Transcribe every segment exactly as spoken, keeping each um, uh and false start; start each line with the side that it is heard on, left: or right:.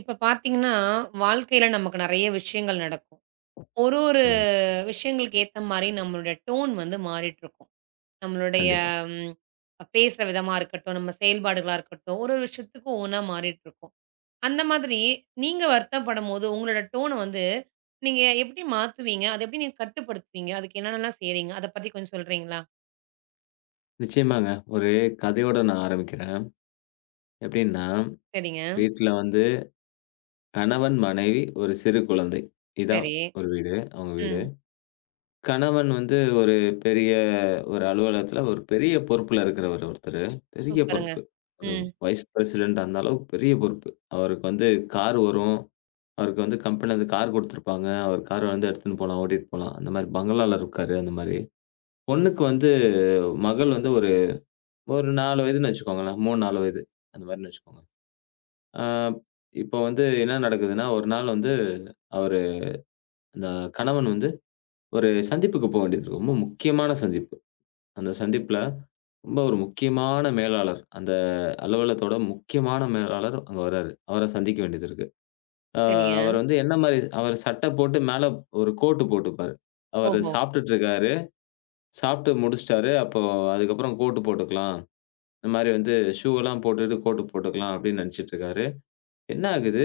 right: இப்ப பார்த்தீங்கன்னா, வாழ்க்கையில நமக்கு நெறைய விஷயங்கள் நடக்கும். ஒரு ஒரு
left: நிச்சயமாங்க.
right: விஷயங்களுக்கு ஏத்த மாரி நம்மளுடைய டோன் வந்து மாறிட்டுருக்கும். நம்மளுடைய
left: கண்டிப்பா.
right: ம் பேசுற விதமா இருக்கட்டும், நம்ம செயல்பாடுகளா இருக்கட்டும், ஒரு ஒரு விஷயத்துக்கும் ஒவ்வொன்னா மாறிட்டுருக்கும். அந்த மாதிரி நீங்க வருத்தப்படும்போது உங்களோட டோன வந்து நீங்க எப்படி மாத்துவீங்க? அத எப்படி நீங்க கட்டுப்படுத்துவீங்க? அதுக்கு என்னென்னலாம் செய்றீங்க? அத பத்தி கொஞ்சம் சொல்றீங்களா?
left: நிச்சயமாங்க. ஒரு கதையோட நான் ஆரம்பிக்கிறேன். எப்படின்னா,
right: சரிங்க.
left: வீட்ல வந்து கணவன், மனைவி, ஒரு சிறு குழந்தை. இதான்
right: சரி.
left: ஒரு வீடு, அவங்க வீடு.
right: ம்.
left: கணவன் வந்து ஒரு பெரிய ஒரு அலுவலகத்துல ஒரு பெரிய பொறுப்புல இருக்கிறவர் ஒருத்தரு. பெரிய
right: சூப்பருங்க.
left: பொறுப்பு. ஒரு
right: ம்.
left: வைஸ் பிரசிடென்ட் அந்த அளவுக்கு பெரிய பொறுப்பு. அவருக்கு வந்து கார் வரும். அவருக்கு வந்து கம்பெனிலருந்து கார் குடுத்துருப்பாங்க. அவர் கார் வந்து எடுத்துன்னு போலாம், ஓட்டிட்டு போலாம். அந்த மாரி பங்களால இருக்காரு, அந்த மாரி. பொண்ணுக்கு வந்து மகள் வந்து ஒரு ஒரு நாலு வயதுன்னு வச்சுக்கோங்களேன். மூணு, நாலு வயது அந்த மாரின்னு வச்சுக்கோங்க. ஆ இப்போ வந்து என்ன நடக்குதுன்னா, ஒரு நாள் வந்து அவரு அந்த கணவன் வந்து ஒரு சந்திப்புக்கு போ வேண்டியது இருக்கு. ரொம்ப முக்கியமான சந்திப்பு. அந்த சந்திப்புல ரொம்ப ஒரு முக்கியமான மேலாளர், அந்த அலுவலகத்தோட முக்கியமான மேலாளர் அங்க வராரு. அவர சந்திக்க வேண்டியது இருக்கு. ஆ
right: சரிங்க.
left: அவர் வந்து என்ன மாரி அவர் சட்டை போட்டு மேல ஒரு கோட்டு போட்டுப்பாரு. அவரு
right: ஓஹோ!
left: சாப்பிட்டுட்டு இருக்காரு. சாப்பிட்டு முடிச்சுட்டாரு. அப்போ அதுக்கப்புறம் கோட்டு போட்டுக்கலாம். இந்த மாரி வந்து ஷூலாம் போட்டுட்டு கோட் போட்டுக்கலாம் அப்படின்னு நினைச்சிட்டு இருக்காரு. என்ன ஆகுது,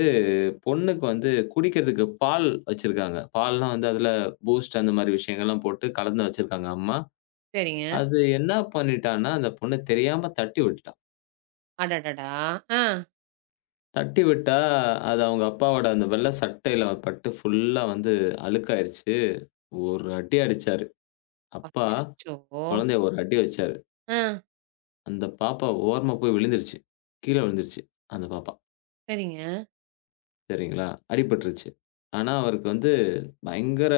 left: பொண்ணுக்கு வந்து குடிக்கிறதுக்கு பால் வச்சிருக்காங்க. பால்லாம் வந்து அதுல பூஸ்ட் அந்த மாரி விஷயங்கள்லாம் போட்டு கலந்து வச்சிருக்காங்க அம்மா.
right: சரிங்க.
left: அது என்ன பண்ணிட்டான்னா, அந்த பொண்ணு தெரியாம தட்டி விட்டுட்டா.
right: அடடடா! ஆ.
left: தட்டி விட்டா, அது அவங்க அப்பாவோட அந்த வெள்ள சட்டையில பட்டு ஃபுல்லா வந்து அழுக்காயிருச்சு. ஒரு அடி அடிச்சாரு. அப்பா
right: அச்சச்சோ!
left: குழந்தைய ஒரு அடி வச்சாரு.
right: ஆ,
left: அந்த பாப்பா ஓரமா போய் விழுந்துருச்சு. கீழ விழுந்துருச்சு. அந்த பாப்பா.
right: சரிங்க.
left: சரிங்களா? அடிபட்டுருச்சு. ஆனா அவருக்கு வந்து பயங்கர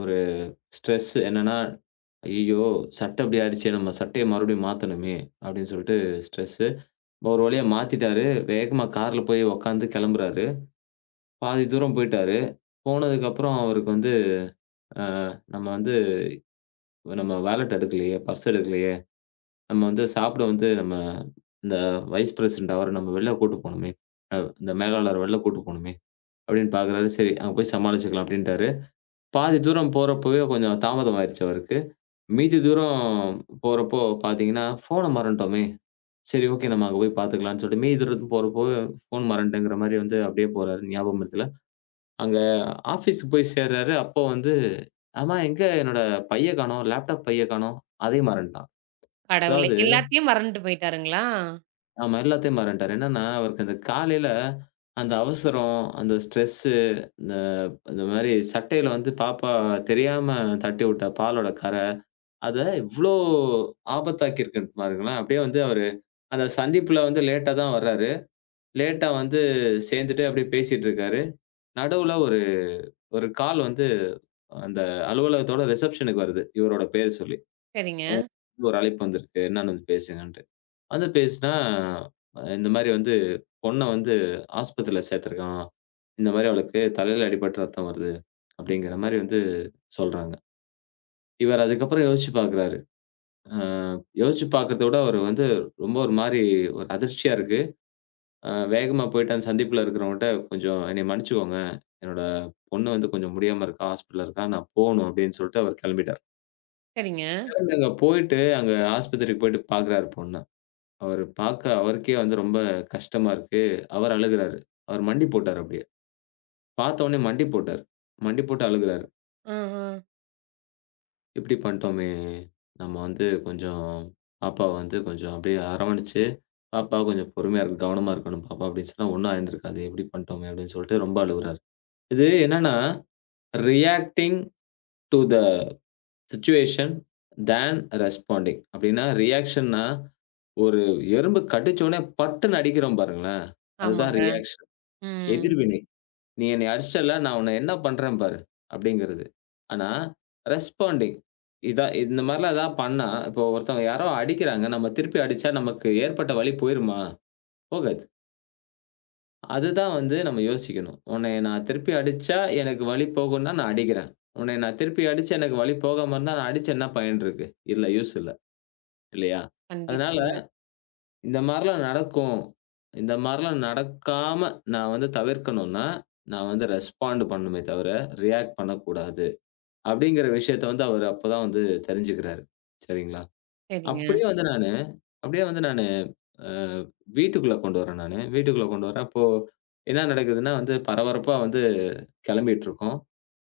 left: ஒரு ஸ்ட்ரெஸ் என்னன்னா, "ஐயய்யோ! சட்டை இப்படி ஆயிடுச்சே! நம்ம சட்டைய மறுபடியும் மாத்தணுமே!" அப்படின்னு சொல்லிட்டு ஸ்ட்ரெஸ்ஸு. ஒரு வழியா மாத்திட்டாரு. வேகமா கார்ல போய் உட்காந்து கிளம்புறாரு. பாதி தூரம் போயிட்டாரு. போனதுக்கப்புறம் அவருக்கு வந்து, "அ நம்ம வந்து நம்ம வாலெட் எடுக்கலையே, பர்ஸ் எடுக்கலையே, நம்ம வந்து சாப்பிட வந்து நம்ம இந்த வைஸ் பிரசிடென்ட் அவர நம்ம வெளில கூட்டு போணுமே, அ இந்த மேலாளர வெளில கூட்டு போணுமே!" அப்படின்னு பார்க்குறாரு. சரி, அங்க போய் சமாளிச்சுக்கலாம் அப்படின்ட்டாரு. பாதி தூரம் போறப்பவே கொஞ்சம் தாமதம் ஆயிருச்சு அவருக்கு. மீதி தூரம் போறப்போ பார்த்தீங்கன்னா, ஃபோன மறந்துட்டோமே! சரி, ஓகே, நம்ம அங்க போய் பார்த்துக்கலான்னு சொல்லிட்டு மீதி தூரத்துக்கு போறப்போ ஃபோன் மறந்துட்டேங்கிற மாரி வந்து அப்படியே போறாரு ஞாபகமறதில. அங்க ஆஃபீஸ்க்கு போய் சேர்றாரு. அப்போ வந்து, ஆமா எங்க என்னோட பைய காணோம், லேப்டாப் பைய காணோம். அதையும் மறந்துட்டான்.
right: கடவுளே!
left: அதாவது
right: எல்லாத்தையும் மறந்துட்டு போயிட்டாருங்களா?
left: ஆமா எல்லாத்தையும் மறந்துட்டாரு. என்னன்னா, அவருக்கு அந்த காலையில அந்த அவசரம், அந்த ஸ்ட்ரெஸ்ஸு, இந்த இந்த மாரி சட்டையில வந்து பாப்பா தெரியாம தட்டி விட்ட பாலோட கறை, அத இவ்ளோ ஆபத்தாக்கியிருக்கு பாருங்களேன். அப்படியே வந்து அவரு அந்த சந்திப்புல வந்து லேட்டா தான் வர்றாரு. லேட்டா வந்து சேர்ந்துட்டு அப்படியே பேசிட்டு இருக்காரு. நடுவுல ஒரு ஒரு கால் வந்து அந்த அலுவலகத்தோட ரிசப்ஷனுக்கு வருது. இவரோட பேர் சொல்லி.
right: சரிங்க,
left: அவங்களுக்கு ஒரு அழைப்பு வந்திருக்கு. என்னன்னு வந்து பேசுங்கன்ட்டு. வந்து பேசினா, இந்த மாரி வந்து பொண்ண வந்து ஆஸ்பத்திரியில சேர்த்துருக்கான். இந்த மாரி அவளுக்கு தலையில அடிபட்டு ரத்தம் வருது. அப்படிங்கிற மாரி வந்து சொல்றாங்க. இவர் அதுக்கப்புறம் யோசிச்சு பார்க்கிறாரு. அ யோசிச்சு பார்க்கிறத விட அவர் வந்து ரொம்ப ஒரு மாரி ஒரு அதிர்ச்சியா இருக்கு. அ வேகமா போயிட்டு அந்த சந்திப்புல இருக்கிறவங்கட்ட, "கொஞ்சம் என்னைய மன்னிச்சுக்கோங்க. என்னோட பொண்ணு வந்து கொஞ்சம் முடியாம இருக்கா. ஹாஸ்பிட்டல்ல இருக்கா. நான் போணும்." அப்படின்னு சொல்லிட்டு அவர் கிளம்பிட்டாரு.
right: சரிங்க.
left: கிளம்பி அங்க போயிட்டு, அங்க ஆஸ்பத்திரிக்கு போயிட்டு பார்க்குறாரு பொண்ண. அவரு பார்க்க அவருக்கே வந்து ரொம்ப கஷ்டமா இருக்கு. அவர் அழுகுறாரு. அவர் மண்டி போட்டாரு அப்படியே. பார்த்த உடனே மண்டி போட்டாரு. மண்டி போட்டு அழுகுறாரு.
right: அ, அ.
left: "இப்படி பண்ணிட்டோமே! நம்ம வந்து கொஞ்சம் பாப்பாவ வந்து கொஞ்சம் அப்படியே அரவணைச்சு, பாப்பா கொஞ்சம் பொறுமையா இருக்கணும், கவனமா இருக்கணும் பாப்பா" அப்படின்னு சொன்னா, "ஒண்ணும் ஆயிருந்திருக்காது. இப்படி பண்ணிட்டோமே!" அப்படின்னு சொல்லிட்டு ரொம்ப அழுகுறாரு. இது என்னன்னா, reacting to the situation then responding. அப்டின்னா, ரியாக்ஷன்னா, ஒரு எறும்பு கடிச்சோனே பட்டுன்னு அடிக்கிறோம் பாருங்களேன், அதுதான்
right: ஆமாங்க.
left: ரியாக்ஷன்.
right: ம்.
left: எதிர்வினை. "நீ என்னைய அடிச்சல்ல, நான் உன்ன என்ன பண்றேன் பாரு" அப்டிங்கிறது. ஆனா, ரெஸ்பாண்டிங் இதா இந்த மாரிலாம் ஏதாவது பண்ணா, இப்போ ஒருத்தவங்க யாரோ அடிக்கிறாங்க, நம்ம திருப்பி அடிச்சா நமக்கு ஏற்பட்ட வலி போயிருமா? போகாது. அதுதான் வந்து நம்ம யோசிக்கணும். உன்னைய நான் திருப்பி அடிச்சா எனக்கு வலி போகும்னா நான் அடிக்கிறேன். உன்னைய நான் திருப்பி அடிச்சு எனக்கு வலி போகாம இருந்தா நான் அடிச்சு என்ன பயன் இருக்கு? இல்ல யூஸ் இல்ல. இல்லையா? அதனால
right: கண்டிப்பாங்க.
left: இந்த மாரிலாம் நடக்கும். இந்த மாரிலாம் நடக்காம நான் வந்து தவிர்க்கணும்னா, நான் வந்து ரெஸ்பாண்ட் பண்ணணுமே தவிர, ரியாக்ட் பண்ணக்கூடாது. அப்படிங்கிற விஷயத்த வந்து அவரு அப்பதான் வந்து தெரிஞ்சுக்கிறாரு. சரிங்களா?
right: சரிங்க.
left: அப்படியே வந்து நானு அப்படியே வந்து நானு அ வீட்டுக்குள்ள கொண்டு வரேன் நானு. வீட்டுக்குள்ள கொண்டு வரேன். அப்போ என்ன நடக்குதுன்னா வந்து பரபரப்பா வந்து கிளம்பிட்டுருக்கோம்.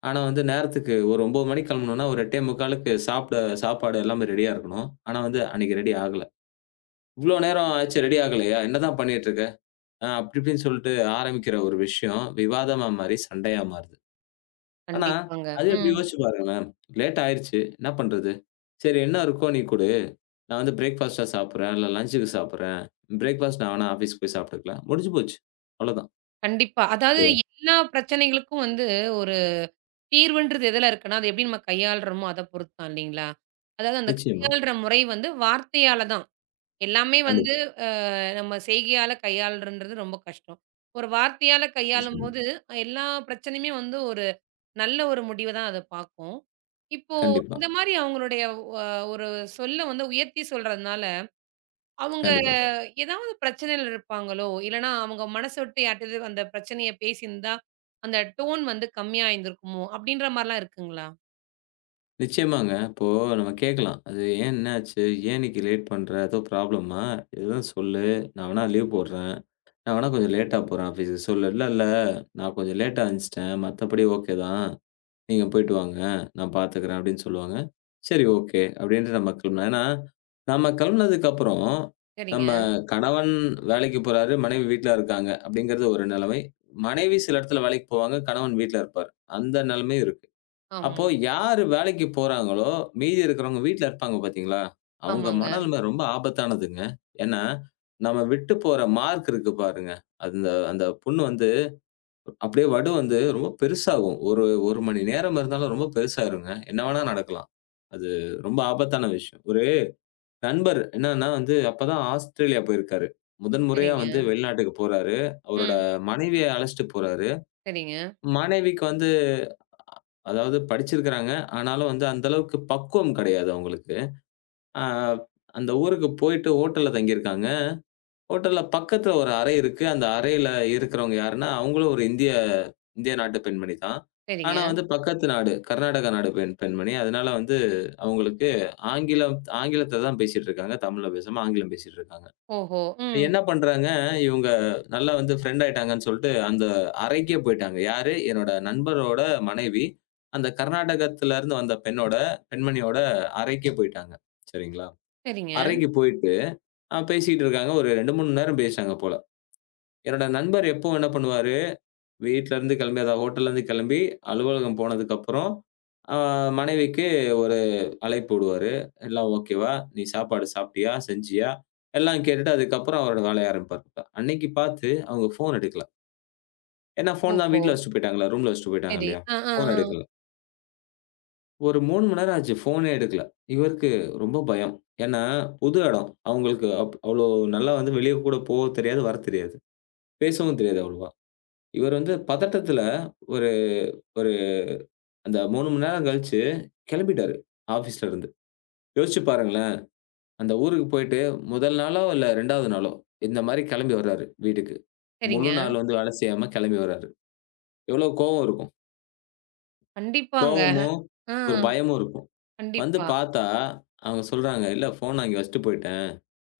left: ஆனா வந்து நேரத்துக்கு ஒரு ஒன்பது மணிக்கு கிளம்பணும்னா, ஒரு 8:45க்கு சாப்பிட சாப்பாடு எல்லாமே ரெடியா இருக்கணும். ஆனா வந்து அன்னைக்கு ரெடி ஆகல. "இவ்ளோ நேரம் ஆச்சு ரெடி ஆகலையா? என்னதான் பண்ணிட்டு இருக்க?" அ அப்படி இப்படின்னு சொல்லிட்டு ஆரம்பிக்கிற ஒரு விஷயம் விவாதமா மாறி சண்டையா மாறுது. ஆனா
right: கண்டிப்பாங்க.
left: அது அப்படி
right: ம்.
left: யோசிச்சு பாருங்களேன். லேட் ஆயிருச்சு. என்ன பண்றது? சரி என்ன இருக்கோ நீ குடு. நான் வந்து பிரேக்ஃபாஸ்ட்டா சாப்பிடுறேன். இல்ல லஞ்சுக்கு சாப்பிடுறேன். பிரேக்ஃபாஸ்ட் நான் வேணா ஆஃபீஸ் போய் சாப்பிட்டுக்கலாம். முடிஞ்சு போச்சு. அவ்வளோதான்.
right: கண்டிப்பா. அதாவது
left: இல்லையா?
right: எல்லா பிரச்சனைகளுக்கும் வந்து ஒரு தீர்வுன்றது எதுல இருக்குன்னா, அது எப்படி நம்ம கையாளுறோமோ அத பொறுத்து தான் இல்லைங்களா? அதாவது அந்த
left: நிச்சயமா.
right: கையாள்ற முறை வந்து வார்த்தையால தான். எல்லாமே வந்து
left: கண்டிப்பா.
right: அ நம்ம செய்கையால கையாளுறன்றது ரொம்ப கஷ்டம். ஒரு வார்த்தையால
left: நிச்சயமா.
right: கையாளும்போது, எல்லா பிரச்சனையுமே வந்து ஒரு நல்ல ஒரு முடிவ தான் அது பார்க்கும். இப்போ
left: கண்டிப்பா,
right: இந்த மாரி அவங்களுடைய அ ஒரு சொல்ல வந்து உயர்த்தி சொல்றதுனால, அவங்க
left: கண்டிப்பா.
right: ஏதாவது பிரச்சனையில இருப்பாங்களோ, இல்லன்னா அவங்க மனசு விட்டு யார்ட்டயாது அந்த பிரச்சனைய பேசியிருந்தா, அந்த டோன் வந்து கம்மியா இருந்திருக்குமோ, அப்படின்ற மாரிலாம் இருக்குங்களா?
left: நிச்சயமாங்க. இப்போ நம்ம கேட்கலாம். அது "ஏன் என்ன ஆச்சு? ஏன் இன்னைக்கு லேட் பண்ற? ஏதோ ப்ராப்ளமா? எதுவும் சொல்லு. நான் வேணா லீவ் போடுறேன். நான் வேணா கொஞ்சம் லேட்டா போறேன் ஆஃபீஸுக்கு" சொல்லு. "இல்ல, இல்ல. நான் கொஞ்சம் லேட்டா எந்துச்சுட்டேன். மத்தபடி ஓகே தான். நீங்க போயிட்டு வாங்க. நான் பார்த்துக்கிறேன்" அப்படின்னு சொல்லுவாங்க. சரி, ஓகே, அப்படின்ட்டு நம்ம கிளம்பலாம். ஏன்னா, நம்ம கிளம்புனதுக்கப்புறம்
right: சரிங்க.
left: நம்ம கணவன் வேலைக்கு போறாரு, மனைவி வீட்ல இருக்காங்க அப்படிங்கிறது ஒரு நிலைமை. மனைவி சில இடத்துல வேலைக்கு போவாங்க, கணவன் வீட்ல இருப்பார். அந்த நிலைமையும் இருக்கு. அப்போ
right: ஆமா.
left: யாரு வேலைக்கு போறாங்களோ, மீதி இருக்கிறவங்க வீட்ல இருப்பாங்க பார்த்தீங்களா? அவங்க
right: ஆமாங்க.
left: மனநிலைமை ரொம்ப ஆபத்தானதுங்க. ஏன்னா, நம்ம விட்டு போற மார்க் இருக்கு பாருங்க. அந்த அந்த புண்ணு வந்து அப்படியே வடு வந்து ரொம்ப பெருசாகும். ஒரு 1 மணி நேரம் இருந்தாலும் ரொம்ப பெருசாயிருங்க. என்ன வேணா நடக்கலாம். அது ரொம்ப ஆபத்தான விஷயம். ஒரு நண்பர் என்னன்னா வந்து அப்பதான் ஆஸ்திரேலியா போயிருக்காரு. முதன் முறையா வந்து
right: சரிங்க.
left: வெளிநாட்டுக்கு போறாரு. அவரோட
right: ம்.
left: மனைவிய அழைச்சுட்டு போறாரு.
right: சரிங்க,
left: மனைவிக்கு வந்து அதாவது படிச்சிருக்கிறாங்க. ஆனாலும் வந்து அந்த அளவுக்கு பக்குவம் கிடையாது அவங்களுக்கு. அ அந்த ஊருக்கு போயிட்டு ஹோட்டல்ல தங்கியிருக்காங்க. ஹோட்டல்ல பக்கத்துல ஒரு அறை இருக்கு. அந்த அறையில இருக்கிறவங்க யாருன்னா, அவங்களும் ஒரு இந்திய இந்திய நாட்டு பெண்மணி தான். ஆனா
right: சரிங்க.
left: வந்து பக்கத்து நாடு, கர்நாடகா நாடு பெண் பெண்மணி. அதனால வந்து அவங்களுக்கு ஆங்கிலம் ஆங்கிலத்துல தான் பேசிட்டு இருக்காங்க. தமிழ்ல பேசாம ஆங்கிலம் பேசிட்டு இருக்காங்க.
right: ஓஹோ! ம்.
left: என்ன பண்றாங்க, இவுங்க நல்லா வந்து ஃப்ரெண்ட் ஆயிட்டாங்கன்னு சொல்ட்டு, அந்த அறைக்கே போயிட்டாங்க. யாரு? என்னோட நண்பரோட மனைவி, அந்த கர்நாடகத்திலருந்து வந்த பெண்ணோட பெண்மணியோட அறைக்கே போயிட்டாங்க. சரிங்களா?
right: சரிங்க.
left: அறைக்கு போயிட்டு, அ பேசிட்டு இருக்காங்க. ஒரு ரெண்டு, மூணு மணி நேரம் பேசினாங்க போல. என்னோட நண்பர் எப்பவும் என்ன பண்ணுவாரு? வீட்லருந்து கிளம்பி அதான் ஹோட்டல்லருந்து கிளம்பி அலுவலகம் போனதுக்கப்புறம், அ மனைவிக்கு ஒரு அழைப்பு விடுவாரு. "எல்லாம் ஓகேவா? நீ சாப்பாடு சாப்பிட்டியா? செஞ்சியா?" எல்லாம் கேட்டுட்டு அதுக்கப்புறம் அவரோட வேலைய ஆரம்பிப்பாரு. அன்னைக்கு பார்த்து அவங்க ஃபோன் எடுக்கல. ஏன்னா ஃபோன் தான்
right: ஓஹோ!
left: வீட்ல வச்சுட்டு போயிட்டாங்கல்ல. ரூம்ல வச்சுட்டு போயிட்டாங்க
right: சரி.
left: இல்லையா?
right: அ, அ,
left: ஃபோன்
right: அ.
left: எடுக்கல. ஒரு மூணு மணி நேரம் ஆச்சு. ஃபோனே எடுக்கல. இவருக்கு ரொம்ப பயம். ஏன்னா புது இடம். அவங்களுக்கு அப் அவ்ளோ நல்லா வந்து வெளிய கூட போக தெரியாது, வர தெரியாது. பேசவும் தெரியாது அவ்வளவா. இவர் வந்து பதட்டத்துல ஒரு ஒரு அந்த மூணு மணி நேரம் கழிச்சு கிளம்பிட்டாரு ஆஃபீஸ்ல இருந்து. யோசிச்சு பாருங்களேன்! அந்த ஊருக்கு போயிட்டு முதல் நாளோ, இல்ல இரண்டாவது நாளோ, இந்த மாரி கிளம்பி வர்றாரு வீட்டுக்கு. முழு
right: சரிங்க.
left: நாள் வந்து வேலை செய்யாம கிளம்பி வர்றாரு. எவ்வளோ கோவம் இருக்கும்.
right: கண்டிப்பாங்க.
left: கோவமும்,
right: ஆ.
left: ஒரு பயமும் இருக்கும். வந்து
right: கண்டிப்பா.
left: பார்த்தா, அவங்க சொல்றாங்க, "இல்ல ஃபோன் நான் இங்க வச்சுட்டு போயிட்டேன்.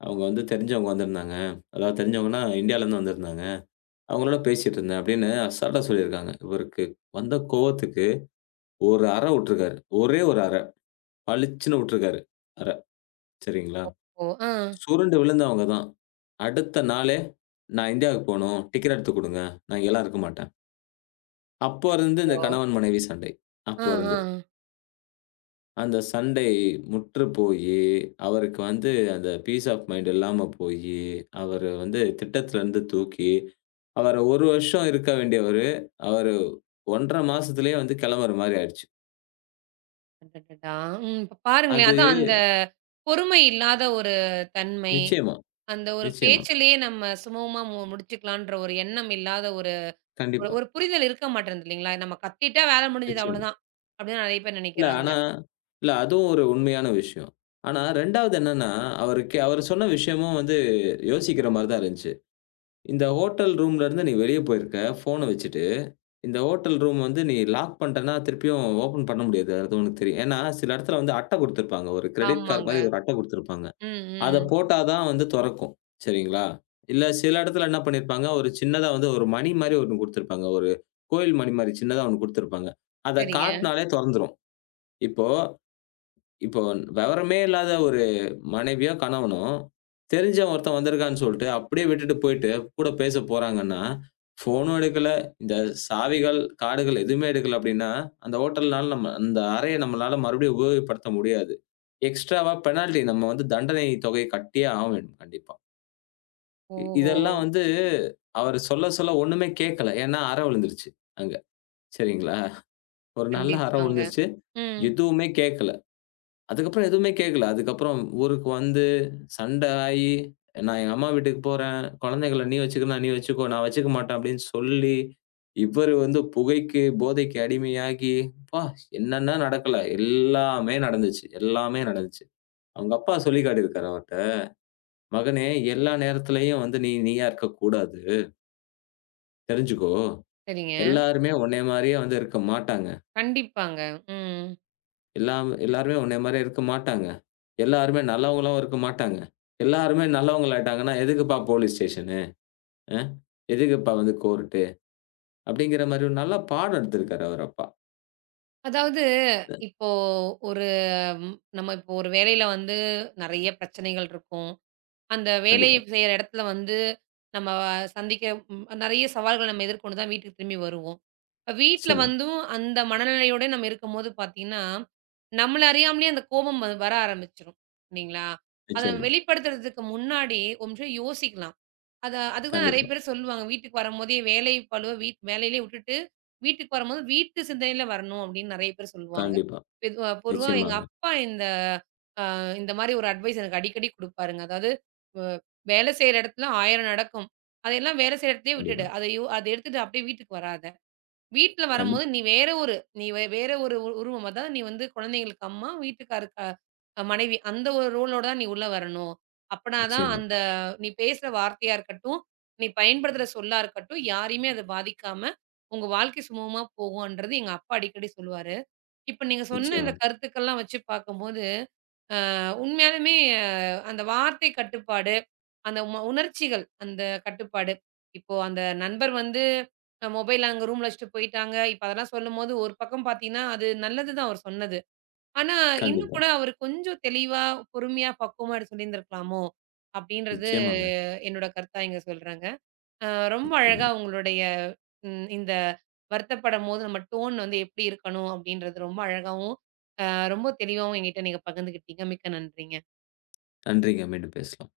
left: அவங்க வந்து தெரிஞ்சவங்க வந்திருந்தாங்க. அதாவது தெரிஞ்சவங்கன்னா இந்தியாலருந்து வந்திருந்தாங்க. அவங்களோட பேசிட்டு இருந்தேன்" அப்படின்னு அசால்ட்டா சொல்லியிருக்காங்க. இவருக்கு வந்த கோவத்துக்கு ஒரு அறை விட்டுருக்காரு. ஒரே ஒரு அறை. பளிச்சுன்னு விட்டுருக்காரு அறை. சரிங்களா?
right: ஓ! ஆ.
left: சுருண்டு விழுந்தவங்க தான். அடுத்த நாளே, "நான் இந்தியாவுக்கு போணும். டிக்கெட் எடுத்து குடுங்க. நான் இங்கலாம் இருக்க மாட்டேன்." அப்போ இருந்து இந்த
right: அச்சச்சோ!
left: கணவன் மனைவி சண்டை.
right: ஆ,
left: அப்போ
right: ஆ.
left: இருந்து. அந்த சண்டை முற்று போயி, அவருக்கு வந்து அந்த பீஸ் ஆஃப் மைண்ட் இல்லாம போயி, அவரு வந்து திட்டத்துலருந்து தூக்கி, அவர ஒரு வருஷம் இருக்க வேண்டியவரு, அவரு ஒன்றரை மாசத்துலயே வந்து கெளம்புற மாரி ஆயிடுச்சு.
right: அடடடா! ம். இப்ப பாருங்களேன்.
left: அது
right: அதான் அந்த பொறுமை இல்லாத ஒரு தன்மை,
left: நிச்சயமா,
right: அந்த ஒரு
left: நிச்சயமா.
right: பேச்சிலேயே நம்ம சுமூகமா மு முடிச்சுக்கலான்ற ஒரு எண்ணம் இல்லாத ஒரு ஒரு
left: கண்டிப்பா.
right: ஒரு புரிதல் இருக்க மாட்டேன்து இல்லைங்களா? நம்ம கத்திட்டா வேலை முடிஞ்சது
left: நிச்சயமா.
right: அவ்வளோதான். அப்படின்னு நெறைய பேர்
left: இல்ல.
right: நெனைக்கிறாங்க.
left: ஆனா இல்ல அதுவும் ஒரு உண்மையான விஷயம். ஆனா இரண்டாவது என்னன்னா, அவருக்கு அவர் சொன்ன விஷயமும் வந்து யோசிக்கிற மாரி தான் இருந்துச்சு. இந்த ஹோட்டல் ரூம்ல இருந்து நீ வெளிய போயிருக்க, ஃபோன வச்சுட்டு. இந்த ஹோட்டல் ரூம் வந்து நீ லாக் பண்ணிட்டன்னா, திருப்பியும் ஓப்பன் பண்ண முடியாது. அது உனக்கு தெரியும். ஏன்னா, சில இடத்துல வந்து அட்டை குடுத்துருப்பாங்க. ஒரு கிரெடிட் கார்ட் மாரி
right: ஆமாங்க.
left: ஒரு அட்டை குடுத்துருப்பாங்க.
right: ம்,
left: அத
right: ம்.
left: போட்டா தான் வந்து தொறக்கும். சரிங்களா? இல்ல சில இடத்துல என்ன பண்ணியிருப்பாங்க, ஒரு சின்னதா வந்து ஒரு மணி மாரி ஒண்ணு குடுத்துருப்பாங்க. ஒரு கோயில் மணி மாரி சின்னதா ஒண்ணு குடுத்துருப்பாங்க. அத
right: சரிங்க.
left: காட்னாலே தொறந்துரும். இப்போ இப்போ விவரமே இல்லாத ஒரு மனைவியோ, கணவனோ, தெரிஞ்சவன் ஒருத்தன் வந்திருக்கான்னு சொல்ட்டு, அப்படியே விட்டுட்டு போயிட்டு கூட பேச போறாங்கன்னா, ஃபோனும் எடுக்கல, இந்த சாவிகள், கார்டுகள் எதுவுமே எடுக்கல அப்படின்னா, அந்த ஹோட்டல்னால நம்ம அந்த அறைய நம்மளால மறுபடியும் உபயோகப்படுத்த முடியாது. எக்ஸ்ட்ராவா பெனால்டி நம்ம வந்து தண்டனை தொகை கட்டியே ஆக வேண்டும் கண்டிப்பா. இ
right: ஓஹோ!
left: இதெல்லாம் வந்து அவர் சொல்ல, சொல்ல ஒண்ணுமே கேட்கல. ஏன்னா அற விழுந்துருச்சு அங்க. சரிங்களா? ஒரு நல்ல அற
right: கண்டிப்பாங்க.
left: விழுந்துருச்சு.
right: ம்.
left: எதுவுமே கேட்கல. அதுக்கப்புறம் எதுவுமே கேட்கல. அதுக்கப்புறம் ஊருக்கு வந்து சண்ட ஆயி, "நான் எங்க அம்மா வீட்டுக்கு போறேன். குழந்தைகள நீ வச்சுக்கிறன்னா நீ வச்சுக்கோ. நான் வச்சுக்க மாட்டேன்" அப்படின்னு சொல்லி, இவரு வந்து புகைக்கு, போதைக்கு அடிமையாகி, அப்பா! என்னென்ன நடக்கல. எல்லாமே நடந்துச்சு. எல்லாமே நடந்துச்சு. அவங்க அப்பா சொல்லி காட்டியிருக்காரு அவர்ட்ட. "மகனே, எல்லா நேரத்திலயும் வந்து நீ நீயா இருக்கக்கூடாது. தெரிஞ்சுக்கோ.
right: சரிங்க.
left: எல்லாருமே உன்னைய மாரியே வந்து இருக்க மாட்டாங்க.
right: கண்டிப்பாங்க. ம்.
left: எல்லாம் எல்லாருமே உன்னைய மாரி இருக்க மாட்டாங்க. எல்லாருமே நல்லவங்களும் இருக்க மாட்டாங்க. எல்லாருமே நல்லவங்களாயிட்டாங்கன்னா, எதுக்குப்பா போலீஸ் ஸ்டேஷனு? அ எதுக்குப்பா வந்து கோர்ட்டு? அப்படிங்கிற மாரி ஒரு நல்ல பாடம் எடுத்திருக்காரு அவர் அப்பா.
right: அதாவது இப்போ ஒரு ம் நம்ம இப்போ ஒரு வேலையில வந்து நெறைய பிரச்சனைகள் இருக்கும். அந்த வேலை
left: கண்டிப்பா.
right: செய்ற இடத்துல வந்து, நம்ம சந்திக்க ம் நெறைய சவால்கள நம்ம எதிர்கொண்டு தான் வீட்டுக்கு திரும்பி வருவோம். இப்ப வீட்ல
left: நிச்சயமா,
right: வந்தும் அந்த மனநிலையோட நம்ம இருக்கும்போது பார்த்தீங்கன்னா, நம்மள அறியாமலே அந்த கோபம் வ வர ஆரம்பிச்சுரும். இல்லைங்களா? அத நம்ம
left: நிச்சயமா.
right: வெளிப்படுத்துறதுக்கு முன்னாடி ஒரு நிமிஷம் யோசிக்கலாம். அத அதுதான் நெறைய
left: கண்டிப்பா,
right: பேர் சொல்லுவாங்க. வீட்டுக்கு வரும்போதே வேலை பளுவ வீட் வேலையிலே விட்டுட்டு, வீட்டுக்கு வரும்போது வீட்டு சிந்தனையில வரணும் அப்படின்னு நெறைய பேர் சொல்லுவாங்க.
left: கண்டிப்பா.
right: மெதுவா பொதுவா எங்க
left: நிச்சயமாங்க.
right: அப்பா இந்த அ இந்த மாரி ஒரு அட்வைஸ் எனக்கு அடிக்கடி குடுப்பாருங்க. அதாவது வ வேலை செய்ற இடத்துல ஆயிரம் நடக்கும். அதையெல்லாம் வேலை செய்ற இடத்துலயே விட்டுடு.
left: கண்டிப்பா.
right: அத யோ அத எடுத்துட்டு அப்படியே வீட்டுக்கு வராத. வீட்ல
left: கண்
right: வரும்போது நீ வேற ஒரு நீ வே வேற ஒரு உ உருவம். அதாவது நீ வந்து குழந்தைங்களுக்கு அம்மா, வீட்டுக்காருக்கு அ மனைவி. அந்த ஒரு ரோலோட தான் நீ உள்ள வரணும். அப்பனா தான்
left: நிச்சயமா,
right: அந்த நீ பேசுற வார்த்தையா இருக்கட்டும், நீ பயன்படுத்துற சொல்லா இருக்கட்டும், யாரையுமே அது பாதிக்காம உங்க வாழ்க்கை சுமூகமா போகும்ன்றது எங்க அப்பா அடிக்கடி சொல்லுவாரு. இப்ப நீங்க சொன்ன
left: நிச்சயமா.
right: இந்த கருத்துக்கள்லாம் வச்சு பார்க்கும்போது உண்மையாலுமே அஹ், அந்த வார்த்தை கட்டுப்பாடு, அந்த ம உணர்ச்சிகள் அந்த கட்டுப்பாடு. இப்போ அந்த நண்பர் வந்து அ மொபைல் அங்க ரூம்ல வச்சுட்டு போயிட்டாங்க. இப்ப அதெல்லாம் சொல்லும்போது ஒரு பக்கம் பார்த்தீங்கன்னா, அது நல்லது தான் அவர் சொன்னது. ஆனா, இன்னும்
left: கண்டிப்பா.
right: கூட அவரு கொஞ்சம் தெளிவா, பொறுமையா, பக்குவமா எடுத்து சொல்லியிருந்திருக்கலாமோ! அப்படின்றது
left: நிச்சயமாங்க.
right: என்னோட கருத்தா இங்க சொல்றேங்க. அ ரொம்ப அழகா
left: நிச்சயமா.
right: உங்களுடைய ம் இந்த வருத்தப்படும்போது நம்ம டோன் வந்து எப்படி இருக்கணும் அப்படின்றது ரொம்ப அழகாவும், அ ரொம்ப தெளிவாவும் என்கிட்ட நீங்க பகிர்ந்துக்கிட்டீங்க. மிக்க நன்றிங்க.
left: நன்றிங்க. மீண்டும் பேசலாம்.